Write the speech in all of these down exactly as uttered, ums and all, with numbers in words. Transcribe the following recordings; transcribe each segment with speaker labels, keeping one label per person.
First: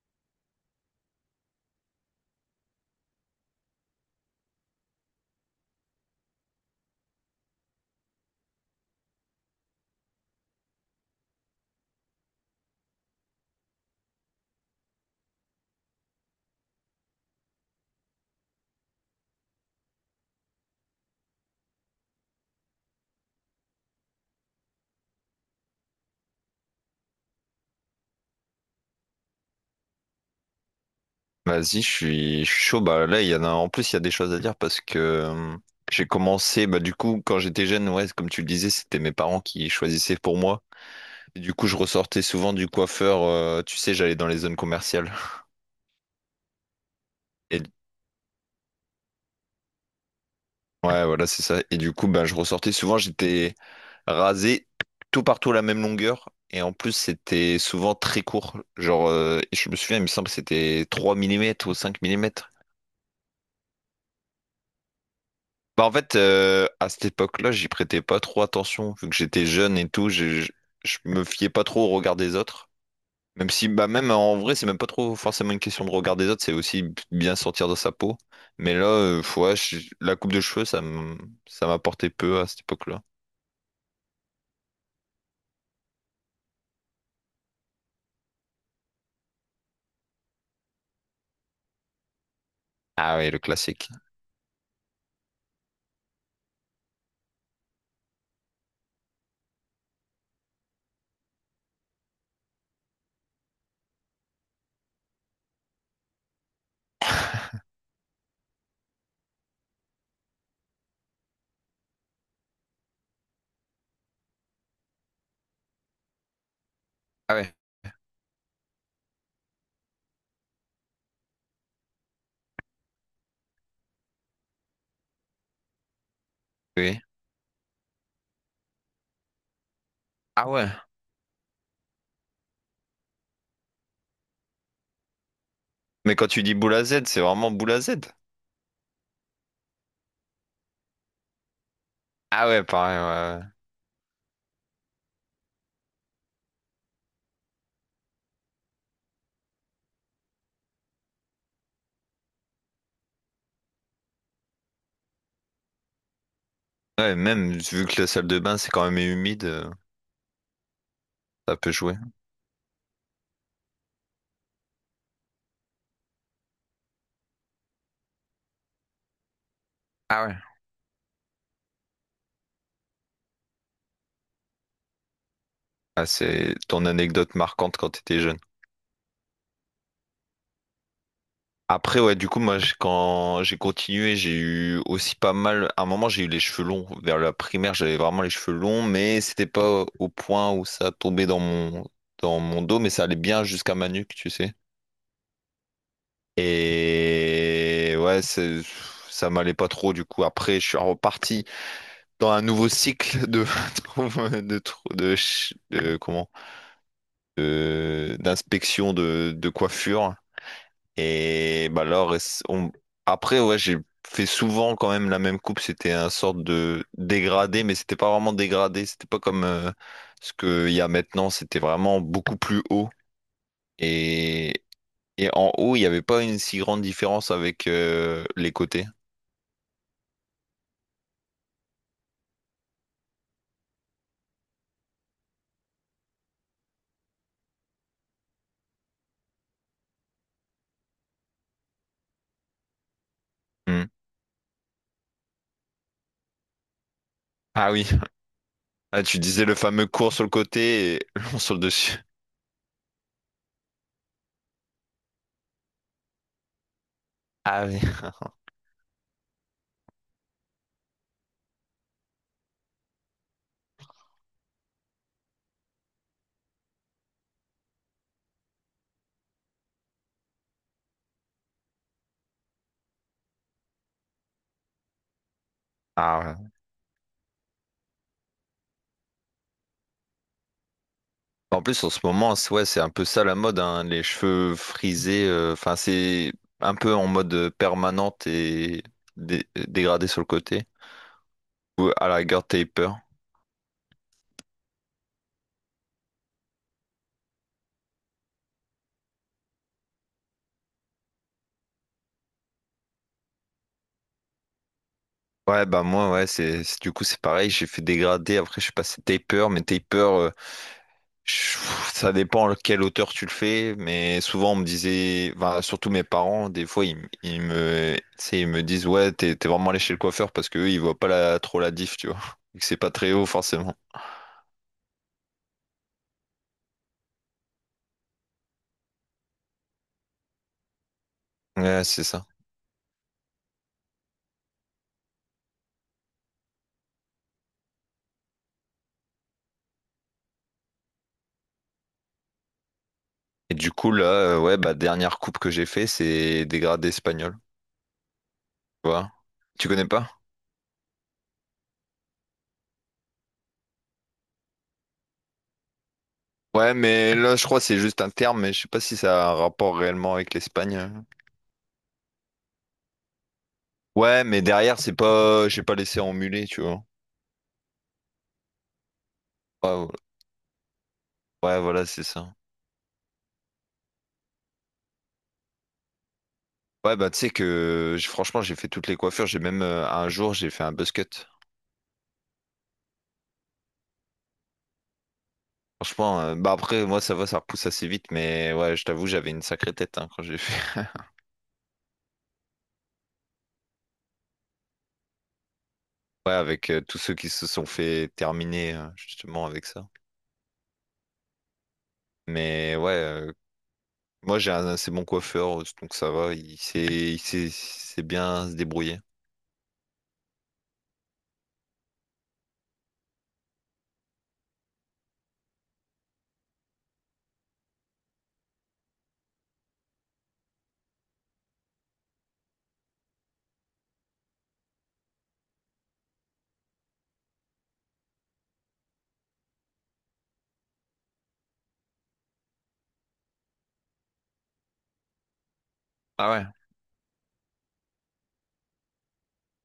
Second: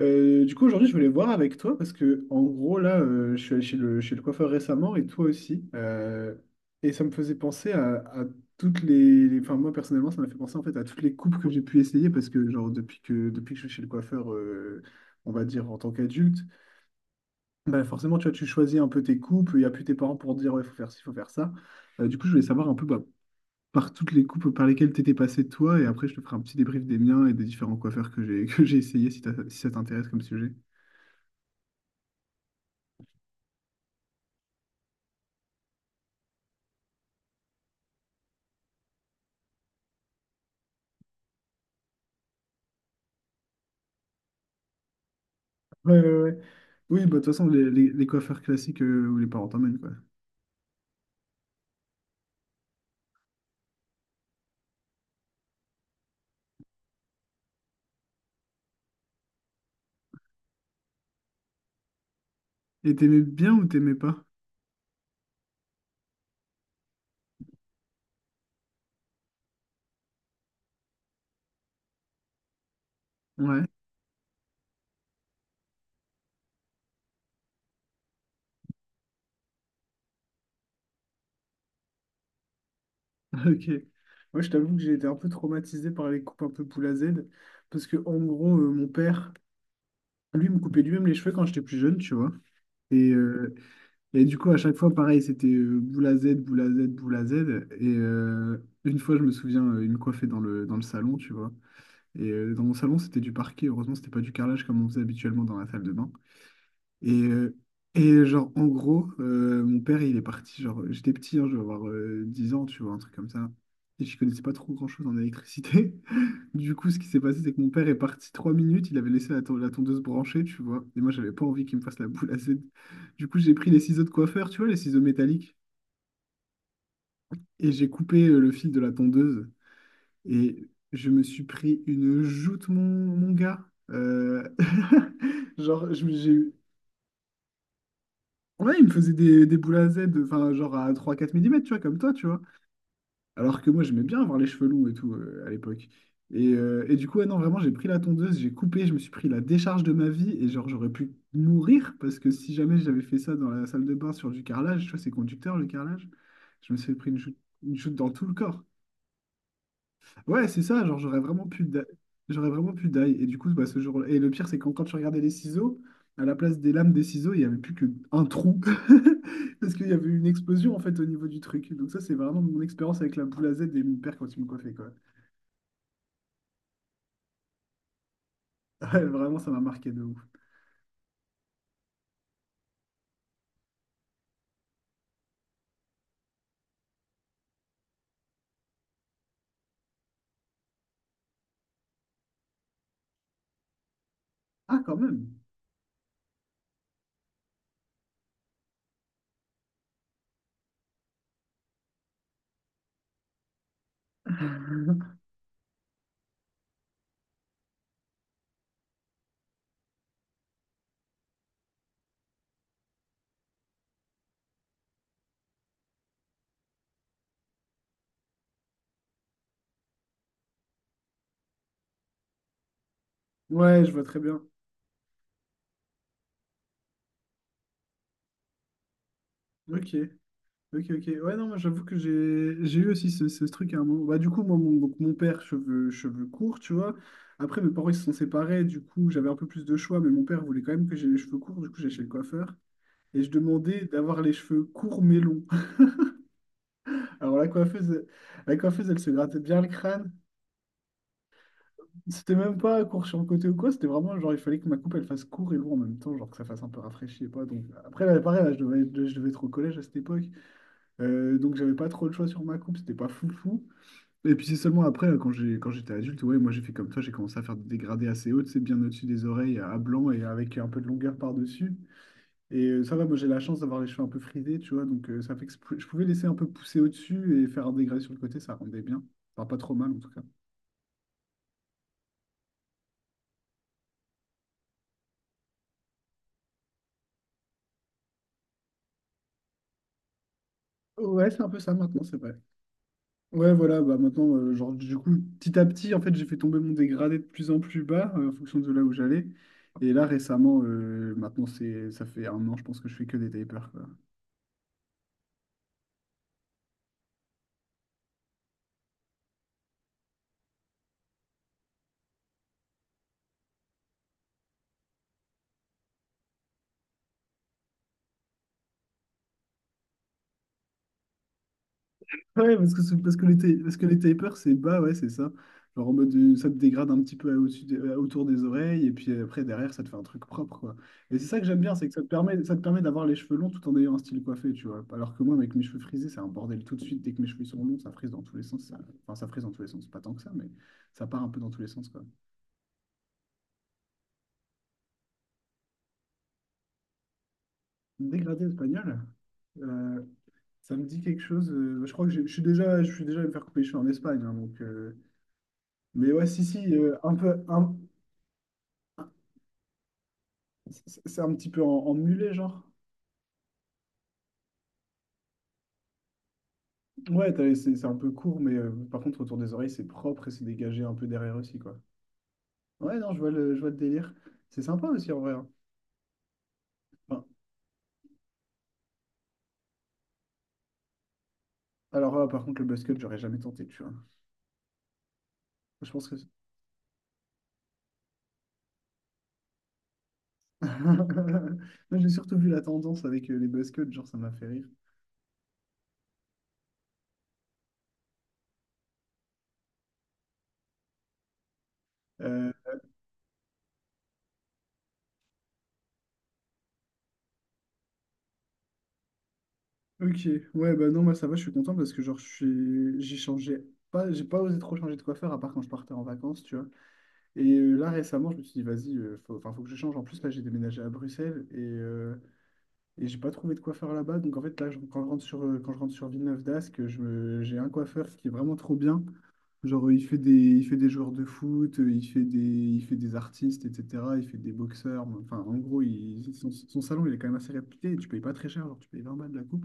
Speaker 1: Euh, du coup, aujourd'hui, je voulais voir avec toi parce que, en gros, là, euh, je suis allé chez le, chez le coiffeur récemment et toi aussi. Euh, et ça me faisait penser à, à toutes les, les- Enfin, moi, personnellement, ça m'a fait penser en fait à toutes les coupes que j'ai pu essayer parce que, genre, depuis que, depuis que je suis chez le coiffeur, euh, on va dire en tant qu'adulte, bah, forcément, tu vois, tu choisis un peu tes coupes, il n'y a plus tes parents pour te dire, ouais, faut faire ci, faut faire ça. Euh, du coup, je voulais savoir un peu, bah, par toutes les coupes par lesquelles tu étais passé toi et après, je te ferai un petit débrief des miens et des différents coiffeurs que j'ai que j'ai essayé, si t'as- si ça t'intéresse comme sujet.
Speaker 2: Vas-y, je suis je suis chaud. Bah là, il y en a. En plus, il y a des choses à dire parce que euh, j'ai commencé. Bah du coup, quand j'étais jeune, ouais, comme tu le disais, c'était mes parents qui choisissaient pour moi. Et du coup, je ressortais souvent du coiffeur. Euh, tu sais, j'allais dans les zones commerciales.
Speaker 1: Ouais, ouais, ouais. Oui, bah, de toute façon,
Speaker 2: Et
Speaker 1: les, les, les coiffeurs classiques, euh, où les parents t'emmènent, quoi.
Speaker 2: ouais, voilà, c'est ça. Et du coup, bah, je ressortais souvent. J'étais rasé tout partout à la même longueur. Et en plus, c'était souvent très court. Genre, euh, je me souviens, il me semble que c'était trois millimètres ou cinq millimètres.
Speaker 1: Et t'aimais bien ou t'aimais pas?
Speaker 2: Bah en fait, euh, à cette époque-là, j'y prêtais pas trop attention, vu que j'étais jeune et tout, je, je, je me fiais pas trop au regard des autres. Même
Speaker 1: Ouais,
Speaker 2: si, bah même en vrai, c'est même pas trop forcément une question de regard des autres, c'est aussi bien sortir de sa peau. Mais là, euh, ouais, je- la coupe de cheveux, ça m- ça m'apportait peu à cette époque-là.
Speaker 1: ok. Moi, je t'avoue que j'ai été un peu traumatisé par les coupes un peu poule à Z. Parce que, en gros, euh, mon père, lui, me coupait lui-même les cheveux quand j'étais plus jeune, tu vois. Et,
Speaker 2: Ah ouais, le
Speaker 1: euh,
Speaker 2: classique.
Speaker 1: et du coup, à chaque fois, pareil, c'était euh, boule à Z, boule à Z, boule à Z. Et euh, une fois, je me souviens, euh, il me coiffait dans le, dans le salon, tu vois. Et euh, dans mon salon, c'était du parquet. Heureusement, c'était pas du carrelage comme on faisait habituellement dans la salle de bain. Et, euh, et genre, en gros, euh, mon père, il est parti, genre, euh, j'étais petit, hein, je devais avoir euh, 10 ans, tu vois, un truc comme ça. Et je connaissais pas trop grand-chose en électricité. Du coup, ce qui s'est
Speaker 2: Ah
Speaker 1: passé, c'est
Speaker 2: ouais.
Speaker 1: que mon père est parti trois minutes, il avait laissé la, ton- la tondeuse branchée, tu vois. Et moi, j'avais pas envie qu'il me fasse la boule à Z. Du coup, j'ai pris les ciseaux de coiffeur, tu vois, les ciseaux métalliques,
Speaker 2: Oui.
Speaker 1: et j'ai coupé euh, le fil de la tondeuse.
Speaker 2: Ah
Speaker 1: Et
Speaker 2: ouais.
Speaker 1: je me suis pris une joute, mon, mon gars. Euh, Genre, je me-
Speaker 2: Mais quand
Speaker 1: j'ai
Speaker 2: tu dis
Speaker 1: eu.
Speaker 2: boule à Z, c'est vraiment boule à Z.
Speaker 1: Ouais, il me faisait des, des boules à Z, enfin, genre à trois quatre millimètres, tu vois, comme toi, tu vois.
Speaker 2: Ah ouais, pareil, ouais.
Speaker 1: Alors que moi, j'aimais bien avoir les cheveux longs et tout euh, à l'époque. Et, euh, et du coup, ouais, non, vraiment, j'ai pris la tondeuse, j'ai coupé, je me suis pris la décharge de ma vie et genre, j'aurais pu mourir parce que si jamais j'avais fait ça dans la salle de bain sur du carrelage, tu vois, c'est conducteur le carrelage, je me suis
Speaker 2: Ouais,
Speaker 1: pris
Speaker 2: ouais,
Speaker 1: une chute,
Speaker 2: même
Speaker 1: une
Speaker 2: vu
Speaker 1: chute
Speaker 2: que la
Speaker 1: dans tout
Speaker 2: salle
Speaker 1: le
Speaker 2: de bain,
Speaker 1: corps.
Speaker 2: c'est quand même humide, euh,
Speaker 1: Ouais, c'est ça, genre j'aurais vraiment
Speaker 2: ça
Speaker 1: pu
Speaker 2: peut
Speaker 1: da-
Speaker 2: jouer.
Speaker 1: j'aurais vraiment pu die. Et du coup, bah, ce jour. Et le pire, c'est quand, quand tu regardais les ciseaux, à la place des lames des ciseaux, il n'y avait plus qu'un trou. Parce qu'il y avait
Speaker 2: Ah
Speaker 1: une
Speaker 2: ouais.
Speaker 1: explosion en fait au niveau du truc. Donc ça, c'est vraiment mon expérience avec la boule à Z et mon père quand il me coiffait, quoi.
Speaker 2: Ah, c'est ton anecdote marquante quand t'étais jeune.
Speaker 1: Ouais, vraiment, ça m'a marqué de ouf.
Speaker 2: Après, ouais, du coup, moi, j'ai- quand j'ai continué, j'ai eu aussi pas mal. À un moment, j'ai eu les cheveux longs. Vers la primaire, j'avais vraiment les cheveux longs, mais c'était pas au point où ça tombait dans mon, dans mon dos, mais ça allait bien jusqu'à ma nuque, tu sais.
Speaker 1: Ah, quand même.
Speaker 2: Et ouais, c'est- ça m'allait pas trop, du coup. Après, je suis reparti dans un nouveau cycle de, de, de, de, de- comment? De- d'inspection de, de coiffure. Et bah alors, on- après, ouais, j'ai fait souvent quand même la même coupe. C'était un sorte de dégradé, mais c'était pas vraiment dégradé. C'était pas comme euh, ce qu'il y a maintenant. C'était vraiment beaucoup plus haut.
Speaker 1: Ouais, je vois très bien.
Speaker 2: Et, et en haut, il n'y avait pas une si grande différence avec euh, les côtés.
Speaker 1: Ok. Ok, ok. Ouais, non, moi j'avoue que j'ai j'ai eu aussi ce, ce truc à un moment. Bah, du coup, moi, mon, donc, mon père, cheveux, cheveux courts, tu vois. Après, mes parents, ils se sont séparés. Du coup, j'avais un peu plus de choix, mais mon père voulait quand même que j'ai les cheveux courts. Du coup, j'ai chez le coiffeur. Et je
Speaker 2: Hmm.
Speaker 1: demandais d'avoir les cheveux courts mais longs. Alors, la
Speaker 2: Ah oui.
Speaker 1: coiffeuse, la coiffeuse, elle
Speaker 2: Ah,
Speaker 1: se
Speaker 2: tu
Speaker 1: grattait
Speaker 2: disais le
Speaker 1: bien le
Speaker 2: fameux
Speaker 1: crâne.
Speaker 2: court sur le côté et long sur le dessus.
Speaker 1: C'était même pas court sur le côté ou quoi. C'était vraiment genre, il fallait que ma coupe, elle fasse court et long en même temps, genre que ça fasse un peu rafraîchi et pas. Donc,
Speaker 2: Ah oui.
Speaker 1: après, là, pareil, là, je devais, je devais être au collège à cette époque. Euh, donc, j'avais pas trop le choix sur ma coupe. C'était pas fou fou. Et puis c'est seulement après, euh, quand j'ai, quand j'étais adulte, ouais, moi j'ai fait comme toi, j'ai commencé à faire des dégradés assez hauts, c'est bien au-dessus des oreilles, à blanc et avec un peu de longueur par-dessus. Et euh, ça va, moi j'ai la chance d'avoir les cheveux un peu frisés, tu vois, donc euh, ça fait que je pou- je pouvais
Speaker 2: Ah
Speaker 1: laisser un peu
Speaker 2: ouais.
Speaker 1: pousser au-dessus et faire un dégradé sur le côté, ça rendait bien. Enfin, pas trop mal en tout cas.
Speaker 2: En plus, en ce moment, c'est- ouais, c'est un peu ça la mode, hein, les cheveux frisés. euh, Enfin, c'est un peu en mode euh, permanente et dé- dégradé sur le côté.
Speaker 1: Ouais, c'est un peu ça
Speaker 2: Ou
Speaker 1: maintenant,
Speaker 2: à la
Speaker 1: c'est vrai.
Speaker 2: rigueur, taper.
Speaker 1: Ouais, voilà, bah maintenant, euh, genre du coup, petit à petit, en fait, j'ai fait tomber mon dégradé de plus en plus bas, euh, en fonction de là où j'allais. Et là, récemment, euh, maintenant, c'est, ça fait un an, je pense que je fais que des tapers, quoi.
Speaker 2: Ouais, bah moi, ouais, c'est c'est- du coup, c'est pareil. J'ai fait dégrader. Après, je suis passé taper, mais taper. euh, Je- ça dépend à quelle hauteur tu le fais, mais souvent on me disait, enfin, surtout mes parents, des fois ils, m- ils me, tu sais, ils me disent ouais, t'es t'es vraiment allé chez le coiffeur parce que ils voient pas la, trop la diff, tu vois,
Speaker 1: Ouais,
Speaker 2: et que
Speaker 1: parce
Speaker 2: c'est pas
Speaker 1: que,
Speaker 2: très
Speaker 1: parce que
Speaker 2: haut
Speaker 1: les, ta-
Speaker 2: forcément.
Speaker 1: parce que les tapers, c'est bas, ouais, c'est ça. Genre en mode, euh, ça te dégrade un petit peu au-dessus des- euh, autour des oreilles, et puis après, derrière, ça te fait un truc propre, quoi. Et c'est ça que j'aime bien,
Speaker 2: Ouais,
Speaker 1: c'est que ça
Speaker 2: c'est
Speaker 1: te
Speaker 2: ça.
Speaker 1: permet, ça te permet d'avoir les cheveux longs tout en ayant un style coiffé, tu vois. Alors que moi, avec mes cheveux frisés, c'est un bordel tout de suite. Dès que mes cheveux sont longs, ça frise dans tous les sens. ça- Enfin, ça frise dans tous les sens, pas tant que ça, mais ça part un peu dans tous les sens, quoi.
Speaker 2: Et du coup là, euh, ouais, bah dernière coupe que j'ai fait, c'est dégradé espagnol,
Speaker 1: Dégradé
Speaker 2: tu
Speaker 1: espagnol,
Speaker 2: vois. Tu connais
Speaker 1: euh,
Speaker 2: pas?
Speaker 1: ça me dit quelque chose. Euh, je crois que j'ai- je suis déjà, je suis déjà allé me faire couper les cheveux en Espagne, hein, donc... euh, Mais ouais, si, si,
Speaker 2: Ouais,
Speaker 1: euh, un
Speaker 2: mais là
Speaker 1: peu...
Speaker 2: je crois que
Speaker 1: Un...
Speaker 2: c'est juste un terme, mais je sais pas si ça a un rapport réellement avec l'Espagne.
Speaker 1: C'est c'est un petit peu en, en mulet, genre.
Speaker 2: Ouais, mais derrière c'est pas, j'ai pas laissé en mulet, tu vois.
Speaker 1: Ouais, t'as- c'est c'est un peu court, mais euh, par contre, autour des oreilles, c'est
Speaker 2: Ouais,
Speaker 1: propre et c'est dégagé un peu derrière aussi,
Speaker 2: ouais,
Speaker 1: quoi.
Speaker 2: voilà, c'est ça.
Speaker 1: Ouais, non, je vois le, je vois le délire. C'est sympa aussi, en vrai, hein.
Speaker 2: Ouais, bah, tu
Speaker 1: Enfin,
Speaker 2: sais que j- franchement, j'ai fait toutes les coiffures. J'ai même euh, un jour, j'ai fait un buzz cut.
Speaker 1: alors là, par contre, le buzzcut, j'aurais jamais tenté, tu vois. Je pense que...
Speaker 2: Franchement, euh, bah après, moi, ça va, ça repousse assez vite. Mais ouais, je t'avoue, j'avais une sacrée tête hein, quand j'ai fait.
Speaker 1: Moi, j'ai surtout vu la tendance avec euh, les buzzcuts, genre, ça m'a fait rire.
Speaker 2: Ouais, avec euh, tous ceux qui se sont fait terminer euh, justement avec ça.
Speaker 1: Euh,
Speaker 2: Mais ouais, euh, moi, j'ai un assez bon coiffeur, donc ça va. Il sait, il sait, il sait bien se débrouiller.
Speaker 1: ok, ouais, bah non, moi, ça va, je suis content parce que, genre, je suis... j'ai changé... Pas, j'ai pas osé trop changer de coiffeur, à part quand je partais en vacances, tu vois. Et euh, là, récemment, je me suis dit, vas-y, euh, faut, enfin, faut que je change. En plus, là, j'ai déménagé à Bruxelles et, euh, et j'ai pas trouvé de coiffeur là-bas. Donc, en fait, là, je- quand je rentre sur, euh, quand je rentre sur Villeneuve-d'Ascq, je me- j'ai un coiffeur qui est vraiment trop bien. Genre, euh, il fait des, il fait des joueurs de foot, euh, il fait des, il fait des artistes, et cetera. Il fait des boxeurs. Enfin, en gros, il-
Speaker 2: Ah ouais?
Speaker 1: son, son salon, il est quand même assez réputé, et tu payes pas très cher, genre, tu payes 20 balles de la coupe.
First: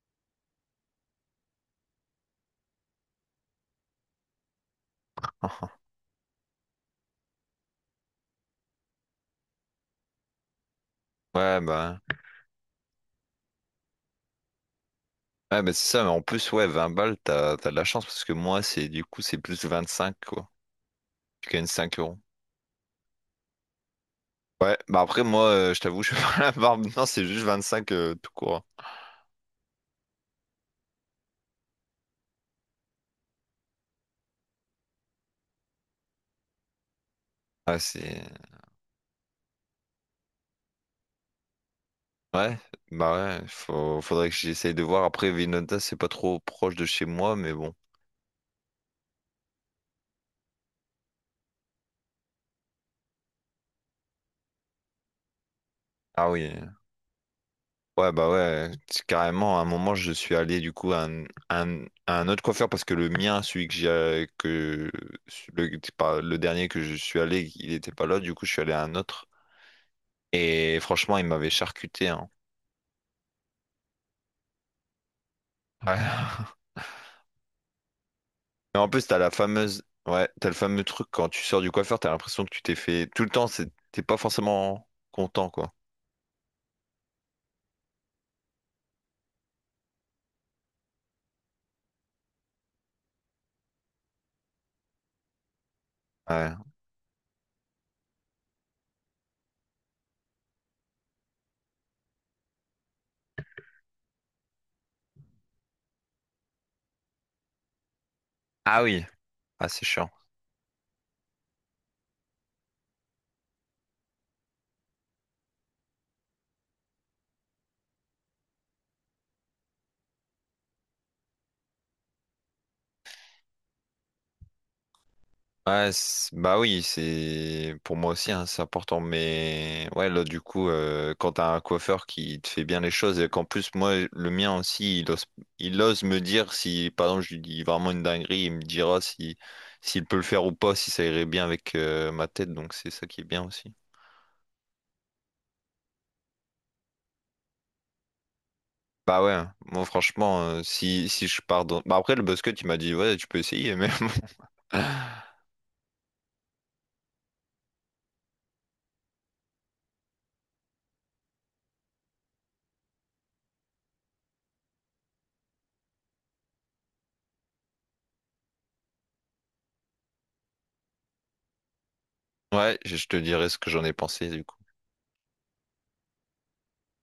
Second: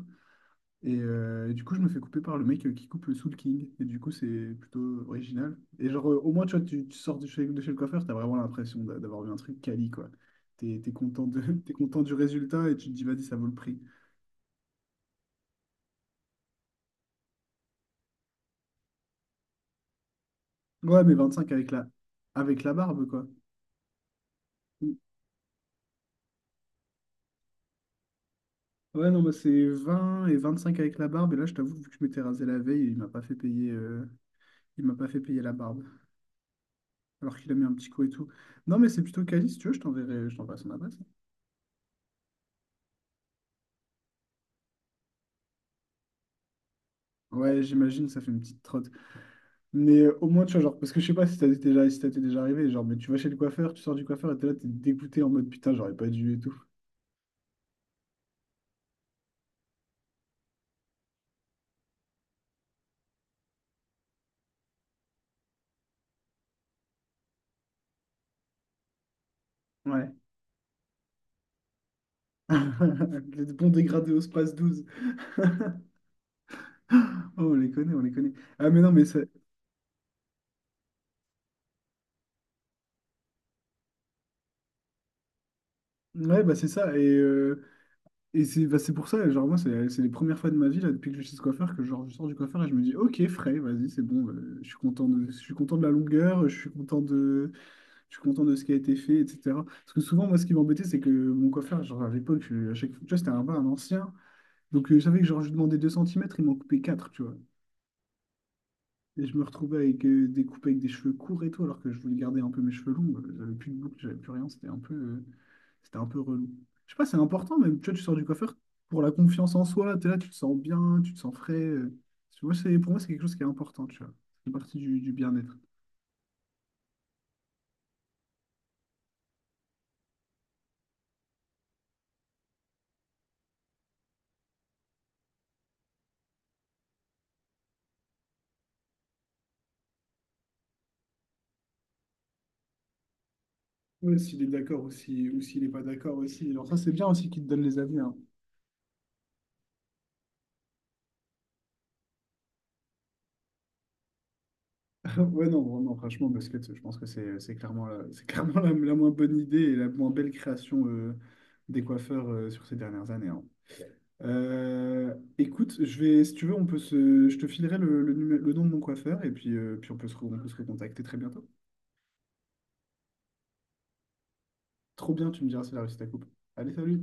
Speaker 1: Et, euh, et du coup, je me fais couper par le mec euh, qui coupe le Soul King. Et du coup, c'est plutôt original. Et genre, euh, au moins, tu vois, tu, tu sors de chez, de chez le coiffeur, t'as vraiment l'impression d'a- d'avoir vu un truc quali, quoi. T'es, t'es content de,
Speaker 2: Ouais,
Speaker 1: T'es
Speaker 2: bah.
Speaker 1: content du résultat et tu te dis, vas-y, ça vaut le prix.
Speaker 2: Ouais, bah, c'est ça, mais en plus, ouais, vingt balles, t'as, t'as de la chance parce que moi, c'est du coup, c'est plus vingt cinq quoi.
Speaker 1: Ouais, mais
Speaker 2: Je
Speaker 1: vingt-cinq
Speaker 2: gagne
Speaker 1: avec la,
Speaker 2: cinq euros.
Speaker 1: avec la barbe, quoi.
Speaker 2: Ouais, bah après, moi, euh, je t'avoue, je fais pas la barbe. Non, c'est juste vingt-cinq euh, tout court.
Speaker 1: Ouais, non, bah, c'est vingt et vingt-cinq avec la barbe. Et là, je t'avoue, vu que je m'étais rasé la veille, il m'a pas fait payer, euh, il m'a pas fait payer la barbe. Alors qu'il a mis un
Speaker 2: Ah,
Speaker 1: petit coup et
Speaker 2: c'est.
Speaker 1: tout. Non, mais c'est plutôt quali, si tu veux, je t'enverrai, je t'enverrai son adresse.
Speaker 2: Ouais, bah ouais, faut- faudrait que j'essaye de voir. Après, Vinota, c'est pas trop proche de chez moi, mais
Speaker 1: Ouais,
Speaker 2: bon.
Speaker 1: j'imagine, ça fait une petite trotte. Mais euh, au moins, tu vois, genre, parce que je sais pas si t'as déjà, si t'as t'es déjà arrivé, genre, mais tu vas chez le coiffeur, tu sors du coiffeur et t'es là, t'es dégoûté en mode putain, j'aurais pas
Speaker 2: Ah
Speaker 1: dû et
Speaker 2: oui.
Speaker 1: tout.
Speaker 2: Ouais, bah ouais, c'est carrément, à un moment, je suis allé du coup à un, un- à un autre coiffeur parce que le mien, celui que j'ai. euh, Que... Le... c'est pas- le dernier que je suis allé, il était pas là, du coup, je suis allé à un autre.
Speaker 1: Ouais.
Speaker 2: Et franchement, il m'avait charcuté, hein.
Speaker 1: Les bons dégradés au Space douze.
Speaker 2: Ouais.
Speaker 1: Oh, on les connaît, on les connaît. Ah,
Speaker 2: Et
Speaker 1: mais
Speaker 2: en
Speaker 1: non, mais
Speaker 2: plus, t'as
Speaker 1: ça...
Speaker 2: la fameuse, ouais, t'as le fameux truc quand tu sors du coiffeur, t'as l'impression que tu t'es fait tout le temps, c'est- t'es pas forcément content, quoi.
Speaker 1: ouais, bah c'est ça. Et euh, et c'est bah, c'est pour ça, genre, moi, c'est c'est les premières fois de ma vie, là, depuis que je suis chez coiffeur, que genre, je sors du coiffeur et je me dis, ok, frais, vas-y, c'est bon, euh, je suis content de... je suis content de la longueur,
Speaker 2: Ouais.
Speaker 1: je suis content de, je suis content de ce qui a été fait, et cetera. Parce que souvent, moi, ce qui m'embêtait, c'est que mon coiffeur, genre à l'époque, je- à chaque fois, tu vois, c'était un, un ancien. Donc, euh, je savais que genre, je lui demandais deux centimètres il m'en coupait quatre tu vois.
Speaker 2: Ah oui,
Speaker 1: Et je me
Speaker 2: ah
Speaker 1: retrouvais
Speaker 2: c'est
Speaker 1: avec
Speaker 2: chiant.
Speaker 1: euh, des coupes avec des cheveux courts et tout, alors que je voulais garder un peu mes cheveux longs. Euh, J'avais plus de boucle, j'avais plus rien. C'était un peu, euh, c'était un peu relou. Je sais pas, c'est important, même, tu vois, tu sors du coiffeur pour la confiance en soi. T'es là, tu te sens bien, tu te sens frais. euh. Moi, c'est, pour moi, c'est quelque chose qui est important, tu vois. C'est partie du, du bien-être.
Speaker 2: Ouais, c'est- bah oui, c'est pour moi aussi, hein, c'est important. Mais ouais, là du coup, euh, quand t'as un coiffeur qui te fait bien les choses et qu'en plus moi, le mien aussi, il ose, il ose me dire si, par exemple, je lui dis vraiment une dinguerie, il me dira si, s'il peut le faire ou pas, si ça irait bien avec euh, ma tête. Donc c'est ça qui est bien aussi.
Speaker 1: Ouais, s'il est d'accord ou si- ou s'il n'est pas d'accord aussi. Alors ça, c'est bien aussi qu'il te donne les avis, hein.
Speaker 2: Bah ouais, hein. Moi franchement, euh, si, si je pars dans... Bah après, le basket, il m'a dit, ouais, tu peux essayer, mais... bon.
Speaker 1: Ouais, non, vraiment, franchement, basket, je pense que c'est c'est clairement la, c'est clairement la, la moins bonne idée et la moins belle création euh, des coiffeurs euh, sur ces dernières années, hein. Euh, écoute, je vais, si tu veux, on peut se, je te filerai le, le, numé- le nom de mon coiffeur et puis, euh, puis on peut se, re- on peut se recontacter très bientôt.
Speaker 2: Ouais, je je te dirai ce que j'en ai pensé, du coup.
Speaker 1: Trop bien, tu me diras si la réussi à coupe. Allez, salut!